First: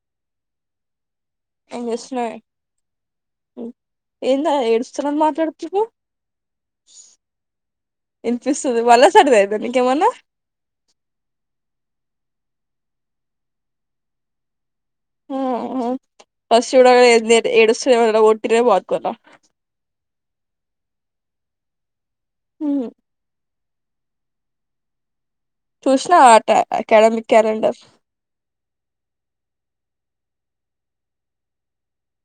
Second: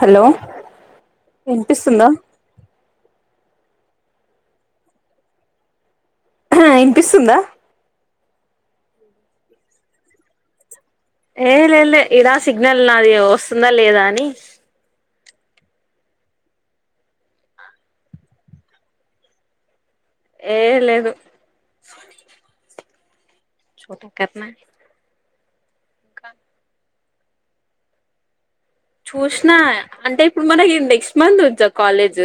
Hello ఏం వినిపిస్తుందా చేస్తున్నావే ఏంద ఏడుస్తురని మాట్లాడుతురు ఇనిపిస్తుందా ఇనిపిస్తుంది మళ్ళ సర్ది అయిందా నీకేమన్నా ఏ లే లే ఇడా సిగ్నల్ నాది వస్తుందా లేదా అని ఆ ఫస్ట్ సుడవే ఏంది ఏడుస్తున్నావా ఎవరైనా కొట్టిరెమో అనుకున్నా ఏ లేదు ఉమ్ చోటీ కర్నా చూసినవ ఆట అకాడమిక్ క్యాలెండర్ చూసిన అంటే ఇప్పుడు మనకి నెక్స్ట్ మంత్ నుంచ కాలేజ్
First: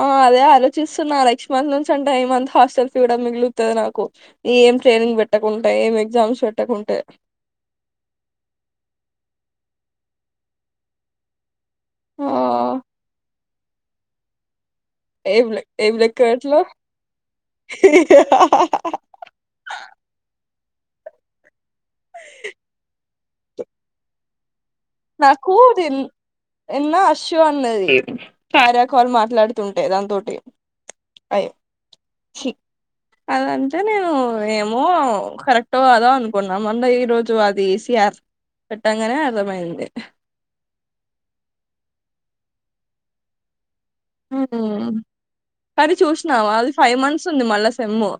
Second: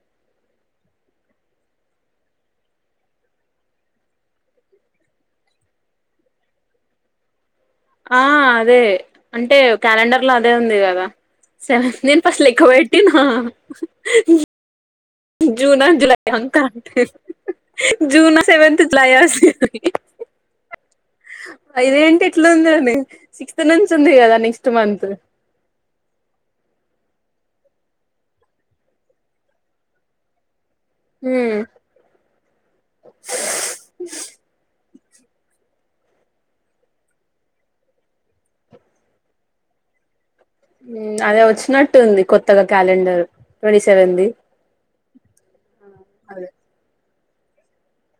ఆ అదే ఆలోచిస్తున్నా నెక్స్ట్ మంత్ నుంచి అంటే ఏ మంత్ హాస్టల్ ఫీ కూడా మిగులుతుంది నాకు ఏం ట్రైనింగ్ పెట్టకుంటే ఏం ఎగ్జామ్స్ పెట్టకుంటే ఆ అదే అంటే క్యాలెండర్ లో అదే ఉంది కదా సెవెన్ నేను ఆ ఫస్ట్ లెక్క పెట్టినా ఏం లె జూన్ ఆ ఏం లెక్క జూలై ఆ పెట్లా కంటే జూన్ సెవెన్త్ లాయాస్ ఇది ఏంటి ఇట్లా ఉందని సిక్స్త్ నుంచి ఉంది కదా నెక్స్ట్ మంత్ నాకు నిన్న అశు అన్నది కార్యాకాల్ మాట్లాడుతుంటే దాంతోటి అయ్యో మంత్ ఛీ అదంటే నేను ఏమో కరెక్ట్ కాదా అనుకున్నాం మొన్న ఈ రోజు అదిసి. ఎస్ పెట్టగానే అర్థమయింది. అదే వచ్చినట్టుంది కొత్తగా క్యాలెండర్. ట్వంటీ సెవెన్ ది. సనీ చూసినావా అది ఫైవ్ మంత్స్ ఉంది మళ్ళా సెమ్ము.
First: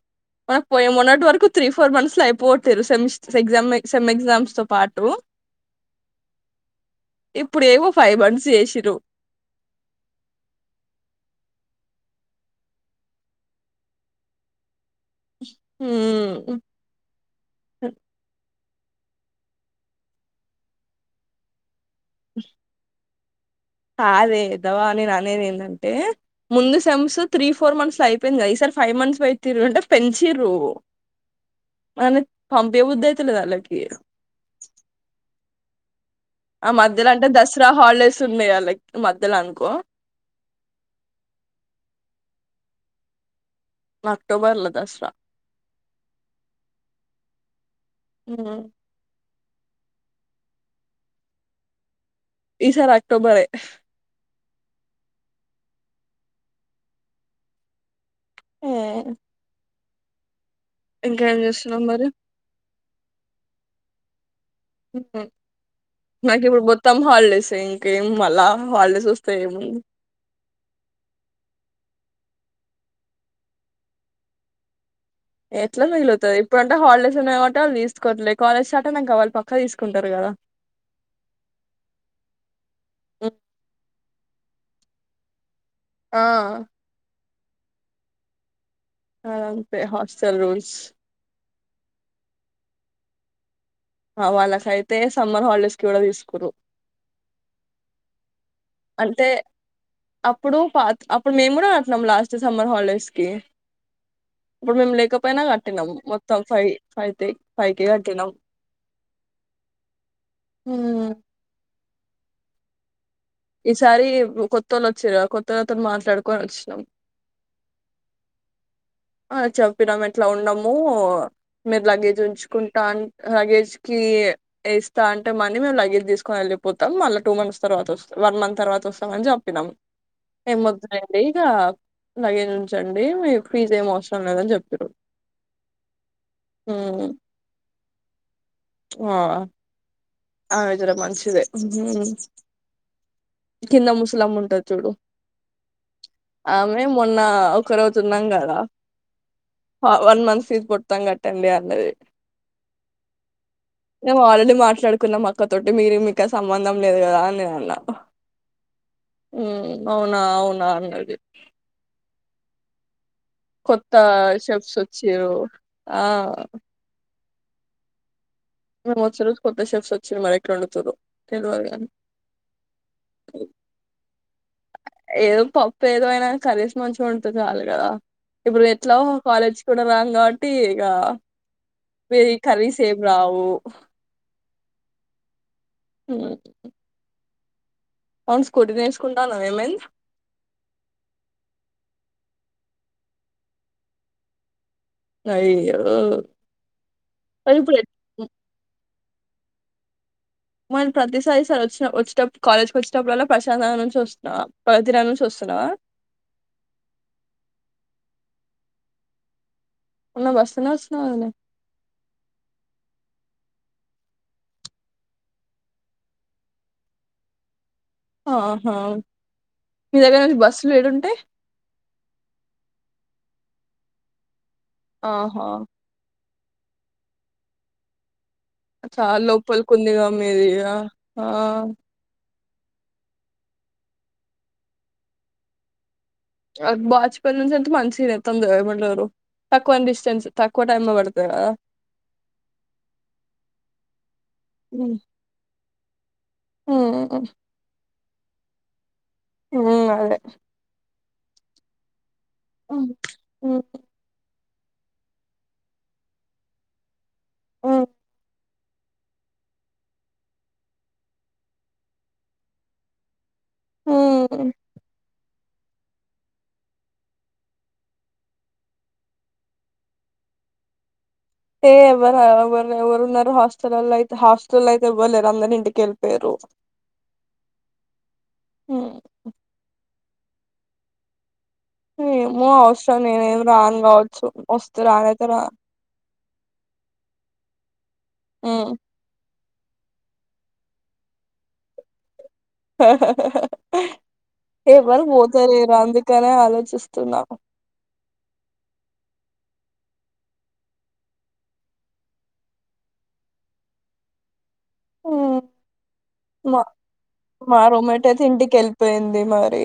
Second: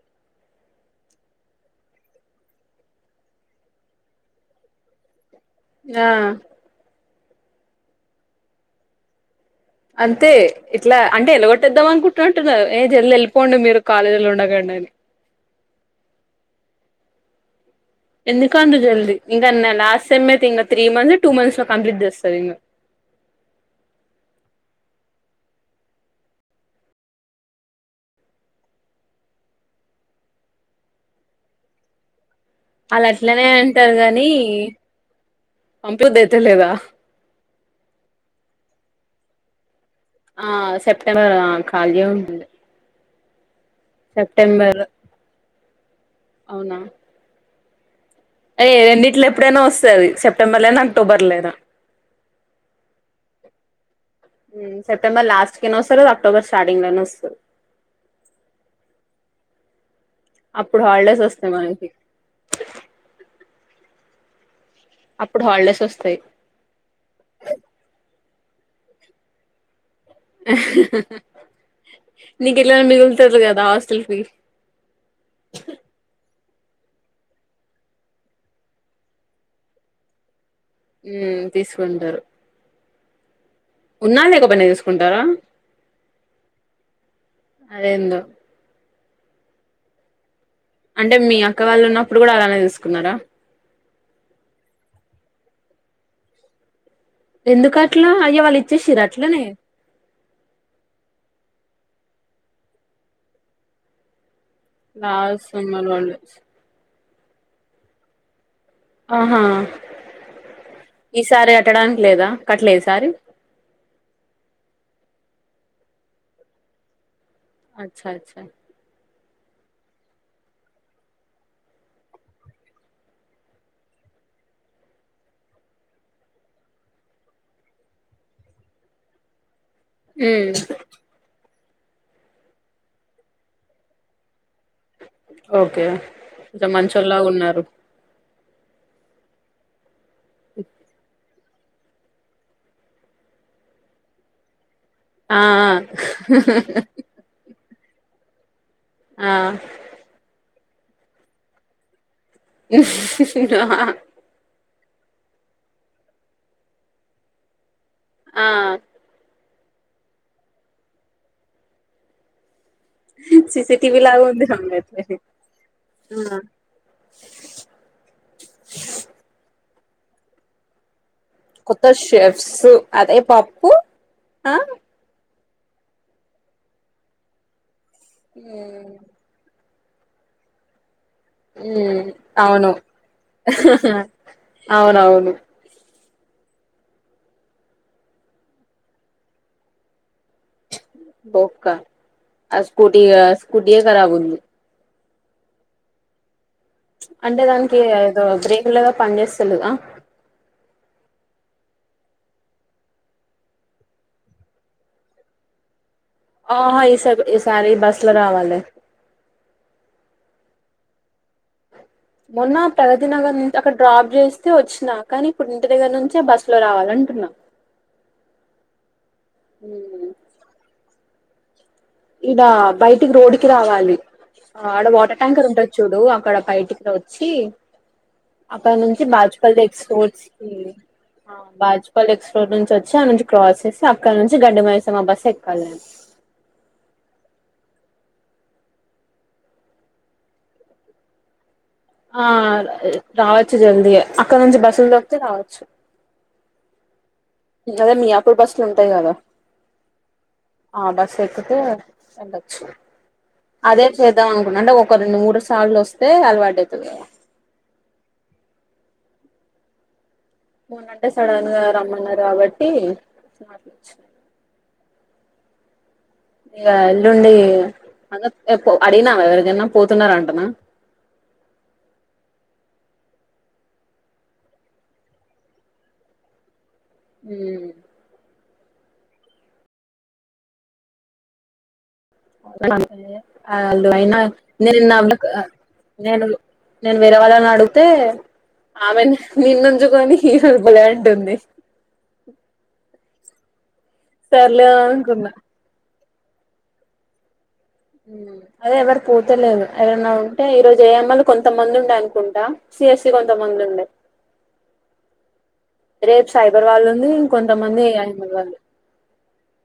మనకు పోయి మొన్నటి వరకు త్రీ ఫోర్ మంత్స్ లో అయిపోతారు సె ఎగ్జా సెమ్ ఎగ్జామ్స్ తో పాటు. ఆ. ఇప్పుడు ఏవో ఫైవ్ మంత్స్ చేసిర్రు. అంతే ఇట్లా అంటే వెల్లగొట్టేద్దాం అనుకుంటుంటున్నారు ఏ జల్ వెళ్ళిపోండి మీరు కాలేజీలో ఉండకండి అని. హ. ఎందుక అంతజల్దీ ఇంకన్నా లాస్ట్ టైమ్ అయితే ఇంకా త్రీ మంత్స్ టూ మంత్స్ లో కంప్లీట్ చేస్తారు ఇంకా. అదేద్దవా నేను అనేది ఏంటంటే. ముందు సెమ్స్ త్రీ ఫోర్ మంత్స్ లో అయిపోయింది. ఈసారి ఫైవ్ మంత్స్ పెట్టిర్రు అంటే పెంచిర్రు. [inaudible] అన. అళ్లా అట్లనే అంటారు గాని ఆ పంపిదుతలేదా. మధ్యలో అంటే దసరా హాలిడేస్ ఉన్నాయా లైక్ మధ్యలో అనుకో. ఆ సెప్టెంబర్ ఆ కాల్యం ఉంది. అక్టోబర్ లో సెప్టెంబర్ దసరా అవునా. ఉమ్. ఏయ్ ఈ రెండింటిలో ఎప్పుడైనా వస్తది సెప్టెంబర్ లైన అక్టోబర్ లైన. ఈసారి అక్టోబర్రే. సెప్టెంబ లాట్ కినే వస్తారు అక్టోబర్ స్టార్టింగ్ లోనే వస్తారు. ఆ. అప్పుడు హాలిడేస్ వస్తాయి చేస్తున్నాం మనకి. మరి అప్పుడు హాలిడేస్ వస్తాయి నాకు ఇప్పుడు పొత్తాం హాలిడేస్ ఇంకే మళ్ళ హాలిడేస్ వస్తా ఏముంది. నీకు ఎట్లానా మిగులుతారు కదా హాస్టల్ ఫీ. ఎట్లా మిగిలవుతది ఇప్పుడు అంట హాలిడేస్ ఉన్నాయి కాబట్టి వాళ్ళ తీసుకోట్లేదు కాలేజ్ స్టార్ట్ అయినాక వాళ్లు పక్కా తీసుకుంటారు కదా. ఉ తీసుకుంటారు. ఉమ్. ఉన్నా లేకపోయినా తీసుకుంటారా. ఆ. అదేందో. అది అంతే హాస్టల్ రూల్స్. అంటే మీ అక్క వాళ్ళు ఉన్నప్పుడు కూడా అలానే తీసుకున్నారా. అ వాళ్ళకైతే సమ్మర్ హాలిడేస్ కి కూడా తీసుకురు. ఎందుకు అట్లా అయ్య వాళ్. అంటే అప్పుడు పాత అప్పుడు మేము గూడా అట్లం లాస్ట్ సమ్మర్ హాలిడేస్ కి. అప్పుడు మేము లేకపోయినా లాస్ట్ సమ్మర్ కట్టినాము హాలిడేస్ మొత్తం five five K five K కట్టినాం. ఆహా ఉమ్ ఈసారి అట్టడానికి లేదా కట్టలే ఈసారి. ఈసారి కొత్త వాళ్ళ వచ్చారు కొత్త వాళ్ళతోను మాట్లాడుకొని వచ్చినాం. అచ్చ అచ్చ. ఆ చోప్పినాం ఇట్లా ఉండము. మీరు లగేజ్ ఉంచుకుంటా అన్ లగేజ్ కి. ఏస్తా అంటే మనీ మేము లగేజ్ తీసుకొని వెళ్ళిపోతాం మళ్ళీ టూ మంత్స్ తర్వాత వస్తా వ మంత్ తర్వాత వస్తాం అని చెప్పినామ్. మ్మ్ ఏం వద్దులే అండి ఇగా లగేజ్ వుంచండి మీ ఫీ. ఏం అవసరం లేదని చెప్పిరు. ఓకే జో మంచోలా ఉన్నారు. ఓ ఆ అవే జేరా మంచించిదే కింద ముసలమ్మా ఉంటది జూడు ఆఆ మొన్న ఒక రోజు ఉన్నాం గడా ఆ ఫా వన్ మంత్ ఫీజ్ కొడతాం గా టెన్ డే అన్నది. మీ ఆల్రెడీ మాట్లాడుకున్నం అక్కా తోటి మీరు మీకు సంబంధం లేదు గదా అని నేను అన్నా. ఆ ఉహ్ అవునా అవునా అన్నది. కొత్త సీసీటీవీ లాగా ఉంది అమ్మ షెప్స్ అట్లనే వచ్చిరు ఆ మేము వచ్చే రోజు కొత్త షెఫస్ వచ్చా మరి ఎట్లా వండుతురో తెలవదు కొత్త కానీ షెఫ్స్ అదే పప్పు ఆ ఏదో పప్పు ఏదో ఐనా కర్ర్సీ మంచిగా వండితే చాలు గదా ఇప్పుడు మ్మ్ ఎట్లా ఓ కాలేజ్ కూడా రాం గావట్టి ఇగా ఉహ్ అవును అవునవును ఉహ్ అవును స్కూటీ నేర్చుకుంటాన్నావ్ ఏమైన్ పొక్కా ఆ స్కూటీగా స్కూటీయే కరాబ్ ఉంది. అయ్యో అంటే మరి ఇప్పుడు దానికి ఎట్ ఏదో బ్రేకులగా పని జేస్తలేవా మ ప్రతిసారి సారి వచ్చిన వచ్చేటప్పుడు కాలేజ్కి వచ్చేటప్పు వల్లా ప్రశాంతంగా నుంచి వస్తున్నావా ప్రదిన నుంచి వస్తున్నావా. ఆహ్ ఈసాబ్ ఈసారి ఈ బస్లా రావాలే. మొన్న బస్సులోనే వచ్చినవ్ గాదనే మొన్న ప్రగతి నగర్ నున్ అక్కడ డ్రాప్ జేస్తే వచ్చినా కానీ ఇప్పుడు ఇంటి దగ్గర నుంచే బస్సు లో రావాలంటున్నా ఆహా మీ మ్మ్ దగ్గర నుంచి బస్సులు ఏడుంటై ఇడా బయటికి రోడ్కి రావాలి. అడా వాటర్ ఆహా! ట్యాంకర్ ఉండొచ్చు. చూడు అక్కడ కైటికనా వచ్చి అక్కడ నుంచి చాలా బాజ్పల్ లోపలికి ఉందిగా ఎక్స్పోర్ట్స్ మీది. కి ఆ! ఆ! బాచ్ ఉప్పల్ ఎక్స్ రోడ్ నుంచి వచ్చి ఆ నుంచి క్రాస్ చేసి అక్కడ నుంచి గడ్డి మైసమ్మ బస్సు ఎక్కలేం. అద్ బాచ్ పెల్లి నుంచి ఎంత మంచిద్ ఎత్తాందే ఏమంటారు. తక్కువ డిస్టెన్స్ తక్కువ టైమ్ బడ్తాద్గా ఆ రావచ్చు జల్దీగా అక్కడ నుంచి బస్సులు దొరికితే రావచ్చు. ఉహుహ్ అదే మీయాపూర్ బస్సులు ఉంటాయి గదా ఉహ్మ్ వాళ్ళే ఆ బస్ ఎక్కితే వెళ్ళొచ్చు హ్మ్. హ్మ్. అదే చేద్దాం అనుకున్న అంటే ఒక రెండు మూడుస్ తాలోస్తే అలవాటాయితది గదా ఉహ్ ఉన్నాటే సడన్ గా రమ్మన్నారు గాబట్టి హ్మ్. ఇగా ఎల్లుండి ఆగప్ ఎపో అడిగినావా ఎవరిదన్న పోతున్నార్ అంటనా ఏ ఎవరా ఎవరు ఎవరు ఉన్నారు హాస్టల్లైతే హాస్టలో అయితే ఏవర్లేరు అందరి ఇంటికి ఏళ్ళిపోయిర్రు. ఉహ్మ్ ఉహ్ ఏమో అవసరం నేనేం [unintelligible] రాను ఆల్లు అయినా కావచ్చు మరి వస్తే [unintelligible] రానైతే రా నేనుగు నేను వేరే వాళ్ళని అడిగితే ఉమ్ ఆమె నిన్నుంచుకొని రుబ్బలే అంటుంది సర్లే ఎవరు అనుకున్నా పోతలేరు అందుకనే ఆలోచిస్తున్నా అదే ఎవరి పోతేలేదు ఎవరన్నా ఉంటే ఈ రోజు ఏయమ్మలు కొంతమంది ఉండయ్ అనుకుంటా సిస్ఇ కొంత మంది ఉండే ఉమ్ రేపు మా సైబర్ వాళ్ళుని ఉంది మా ఇంకొంతమంది రూమ్మేట్ ఎఅయ్ అయితే మల్ ఇంటికి వాళ్ళని వెళ్ళిపోయింది మరి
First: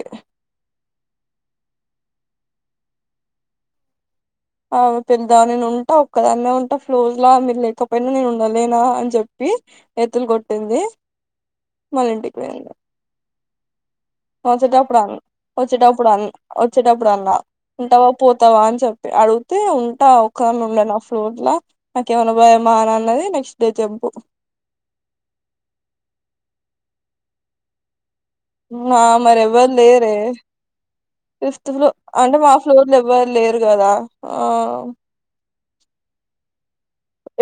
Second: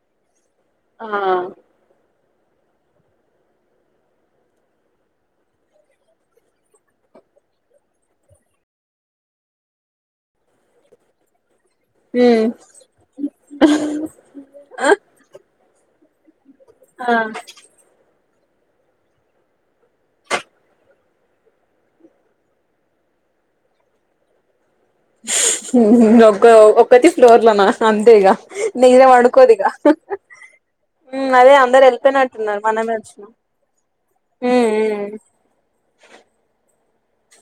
ఆ ఆ పెదాన్నే ఉంటా ఒక్కదాన్నె ఉంటా ఫ్లోజ్లా మీరు లేకపోయినా నేను ఉండలేనా అని చెప్పి ఎత్తులు కొట్టింది మళ్ళ ఇంటికి మ్ వచ్చటప్పుడన్ వచ్చిటప్పుడన్ ఆ వచ్చిటప్పుడన్నా ఉంటావా పోతావా అని చెప్పి అడిగుతే ఉంటా ఒక ఉండనా ఫ్లోర్ లో నాకేమన్నా భయమా అని అన్నది నెక్స్ట్ డే జంపు ఒగ్గో ఒకతి ఫ్లోర్ లోనా అంతే ఇగ ఆ మీదా మరి పడుకొదిగా ఎవ్వరు లేరే మ్ అదే ఫిఫ్త్ అందరు ఫ్లో అంటే మా వెళ్ళిపోయినట్టున్నారు ఫ్లోర్ మనమే లో ఎవ్వరు వచ్చినం లేరు కదా ఆ మ్ మ్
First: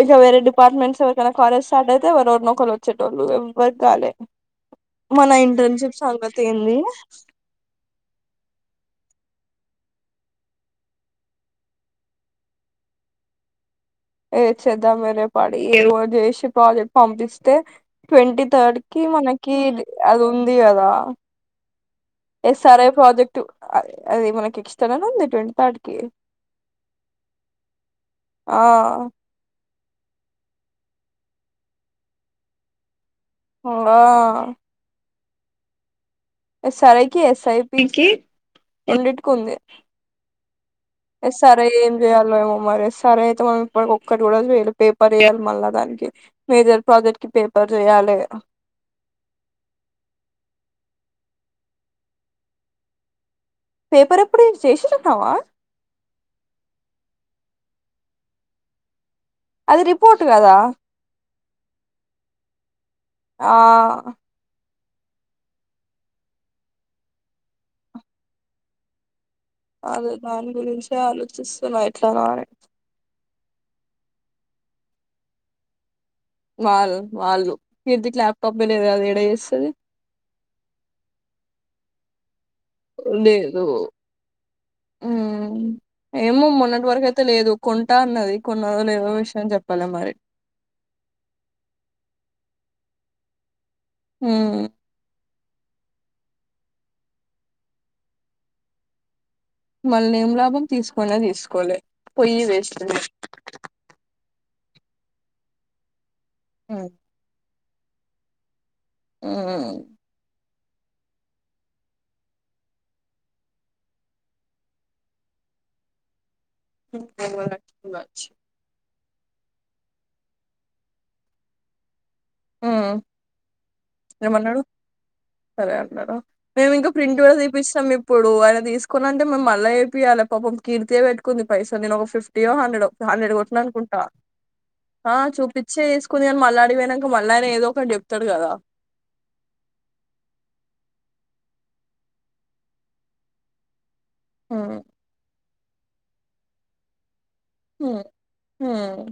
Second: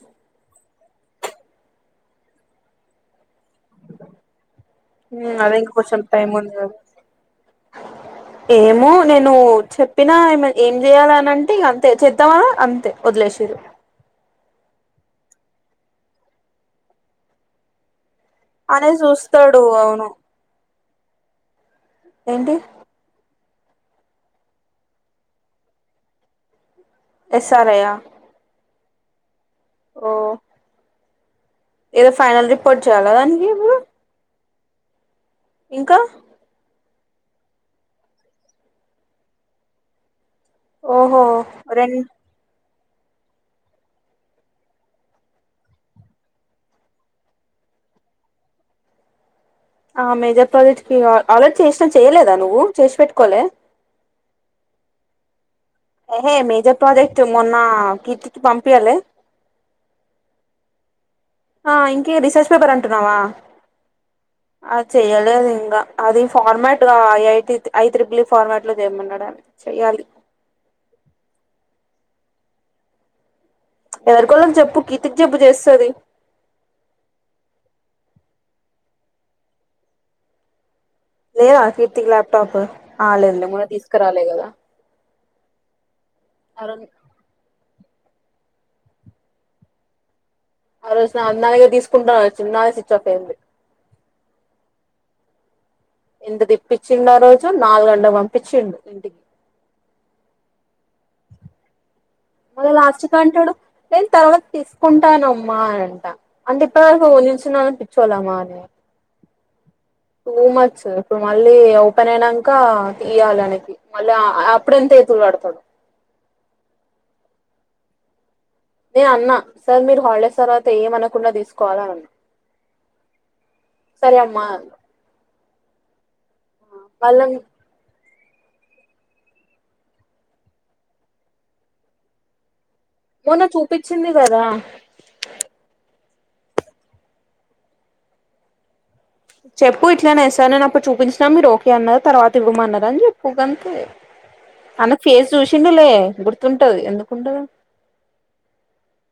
ఇక వేరే డిపార్ట్మెంట్స్ ఎవరికైనా కాలేజ్ స్టార్ట్ అయితే ఎవరన్నా నొకరు వచ్చేటోళ్ళు ఎవరికి గాలే మ్ అదేం కొంచెం టైం పడుతున్నట్టు ఏంది ఉంది ఏమో నేను చెప్పినా ఏ ఏం చేయాల అనింటే అంతే చేద్దామా అంతే వదిలేసిరు ఏ చేద్దాం వేరే పాడి ఏదోవోకటి చేసి ప్రాజెక్ట్ పంపిస్తే ట్వంటీ థర్డ్ అనే కి మనకి చూస్తాడు అవును అది ఉంది గదా ఏంటి ఎస్ఆర్ఐ ప్రాజెక్ట్ అది మనకి ఇస్తాననంది ట్వంటి థర్డ్ కి ఎస్ ర్ ఐ ఆ ఆ ఓ ఏదో ఫైనల్ రిపోర్ట్ చేయాలా దానికి ఇం ఇప్పుడు గా ఇంకా ఎస్ఆర్ఐకి ఎస్ఐపికిి రెండిటికి ఉంది. ఓహో ఎస్ ర్ ఐ రెం ఏం జెయాలో ఏమో మారేసు సరే అయితే మనం ఇప్పటికీ ఒక్కటి గుడా చేయాలె పేపర్ ఇయాలి మళ్ళా దానికి మేజర్ ప్రాజెక్ట్ కి పేపర్ చేయ్యాలె ఆ మేజర్ ప్రాజెక్ట్ కి ఆల్రెడీ చేసినా చేయలేదా నువ్వు చేసి పెట్టుకోవలే పేపర్ ఎప్పుడు చేసెసున్నావా హేహే మేజర్ ప్రాజెక్ట్ మొన్న కీర్తికి పంపియలే అది రిపోర్ట్ గదా ఆ ఇంకే రీసెర్చ్ పేపర్ అంటున్నావా ఆ అది చెయ్యాదింగా అది ఫార్మాట్ గ I I T I triple E format లో చేయమన్నాడది అదే దాని గురించే ఆలోచిస్తున్నా ఎట్లన అని ఎవరికోవారికి చెప్పూ కీర్తికి చెప్పు చేస్తది వాళ్ళ వాళ్ళు కీర్తికి లాప్టాప్ పే లేదు కదా ఎడా చేస్తది లేద కీర్తికి ల్యాప్టాప్పూ లేదు ఉహ్ ఏమో ఆ రోజు మొన్నటి వరకు అయి తె లేదు కొంటా అన్నది కొన్నదోలేదో విషయం చెప్పలేమరి. ఆ రోజు నన్నడిగే తీసుకుంటా అని వచ్చింది నాదే స్విచ్ ఆఫ్ అయింది. హ్ ఎంత తిప్పిచ్చిండు ఆ రోజు నాలుగంట్లకి పంపించ్చిండు ఇంటికి. మళ్ళేం లాభం తీసుకోనే తీసుకోలే పొయ్యి మళ్ళీ వేస్ట్. లాస్ట్ కి అంటాడు నేను తర్వాత తీసుకుంటానమ్మా అని అంటా, అది ఉమ్ చెప్పదానికి నిల్చోన్నోళ్ళం పిచ్చోళ్ళమానే. హ్ టూ మచ్ ఇప్పుడు మళ్ళీ ఓపెన్ అయినంకా ఇయ్యాలే ఆయనకి. మళ్ళా అప్పుడెంత ఏతులుపడుతడు. [inaudible] నేను అన్నా సార్ మీరు హాలిడేస్ తర్వాత ఏమనకుండా తీసుకోవాలే అనన్నా. ఉమ్ అమ్మా ఏమన్నడు సరే అన్నడా మేము ఇంకా ప్రింట్ వాళ్ళ కూడా తీ పిస్తం, ఇప్పుడు ఆయన తీసుకోనంటే మేము మళ్ళా చేపియాలే. పాపం కీర్తే పెట్టుకుంది పైసలు నేను ఒక ఫిఫ్టీయో హండ్రెడో హండ్రెడ్ మొన్న కొట్టినా అనుకుంటా. చూపించింది కదా ఆ చూపిచ్చే తీసుకుంది కానీ మళ్ళా ఆడికి పోయినంకా మళ్ళా ఆయన ఏదో ఒకటి చెప్తడు కదా. చెప్పు ఇట్లనే సార్ నేను అప్పుడు చూపించినా మీరు ఓకే అన్నరు తర్వాత ఇవ్వమన్నరు అని చెప్పు గంతే. సార్ పదే పదే అడుగుతారు ఏమీ కంప్లీట్ అ అనేసి ఆ ఆనేకు ఫేస్ చూశిండులే గుర్తుంటది ఎందుకుండదు. హ్ హ్మ్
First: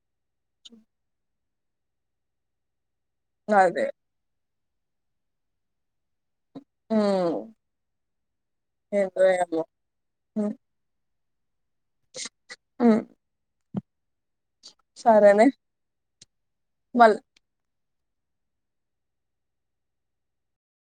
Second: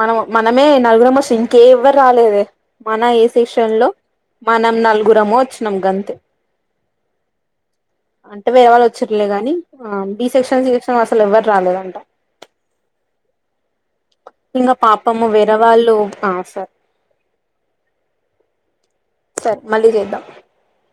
మనము మనమే నలుగురం సి ఇంక ఎవ్వరు రాలేదే మన ఏ అదే సెషన్లో. మనం నలుగురము వచ్చినం గంతే. హ్ అంటే వేరే వాళ్ళు వచ్చిర్లే గాని. ఆ బి సెక్షన్, సి సెక్షన్ వాళ్ళు అసలు ఎవరు రాలేదంటా. హ్ ఇంగ పాపము వేరే వాళ్ళు ఆ సరే. వళ్ సరే మళ్ళీ చేద్దాం.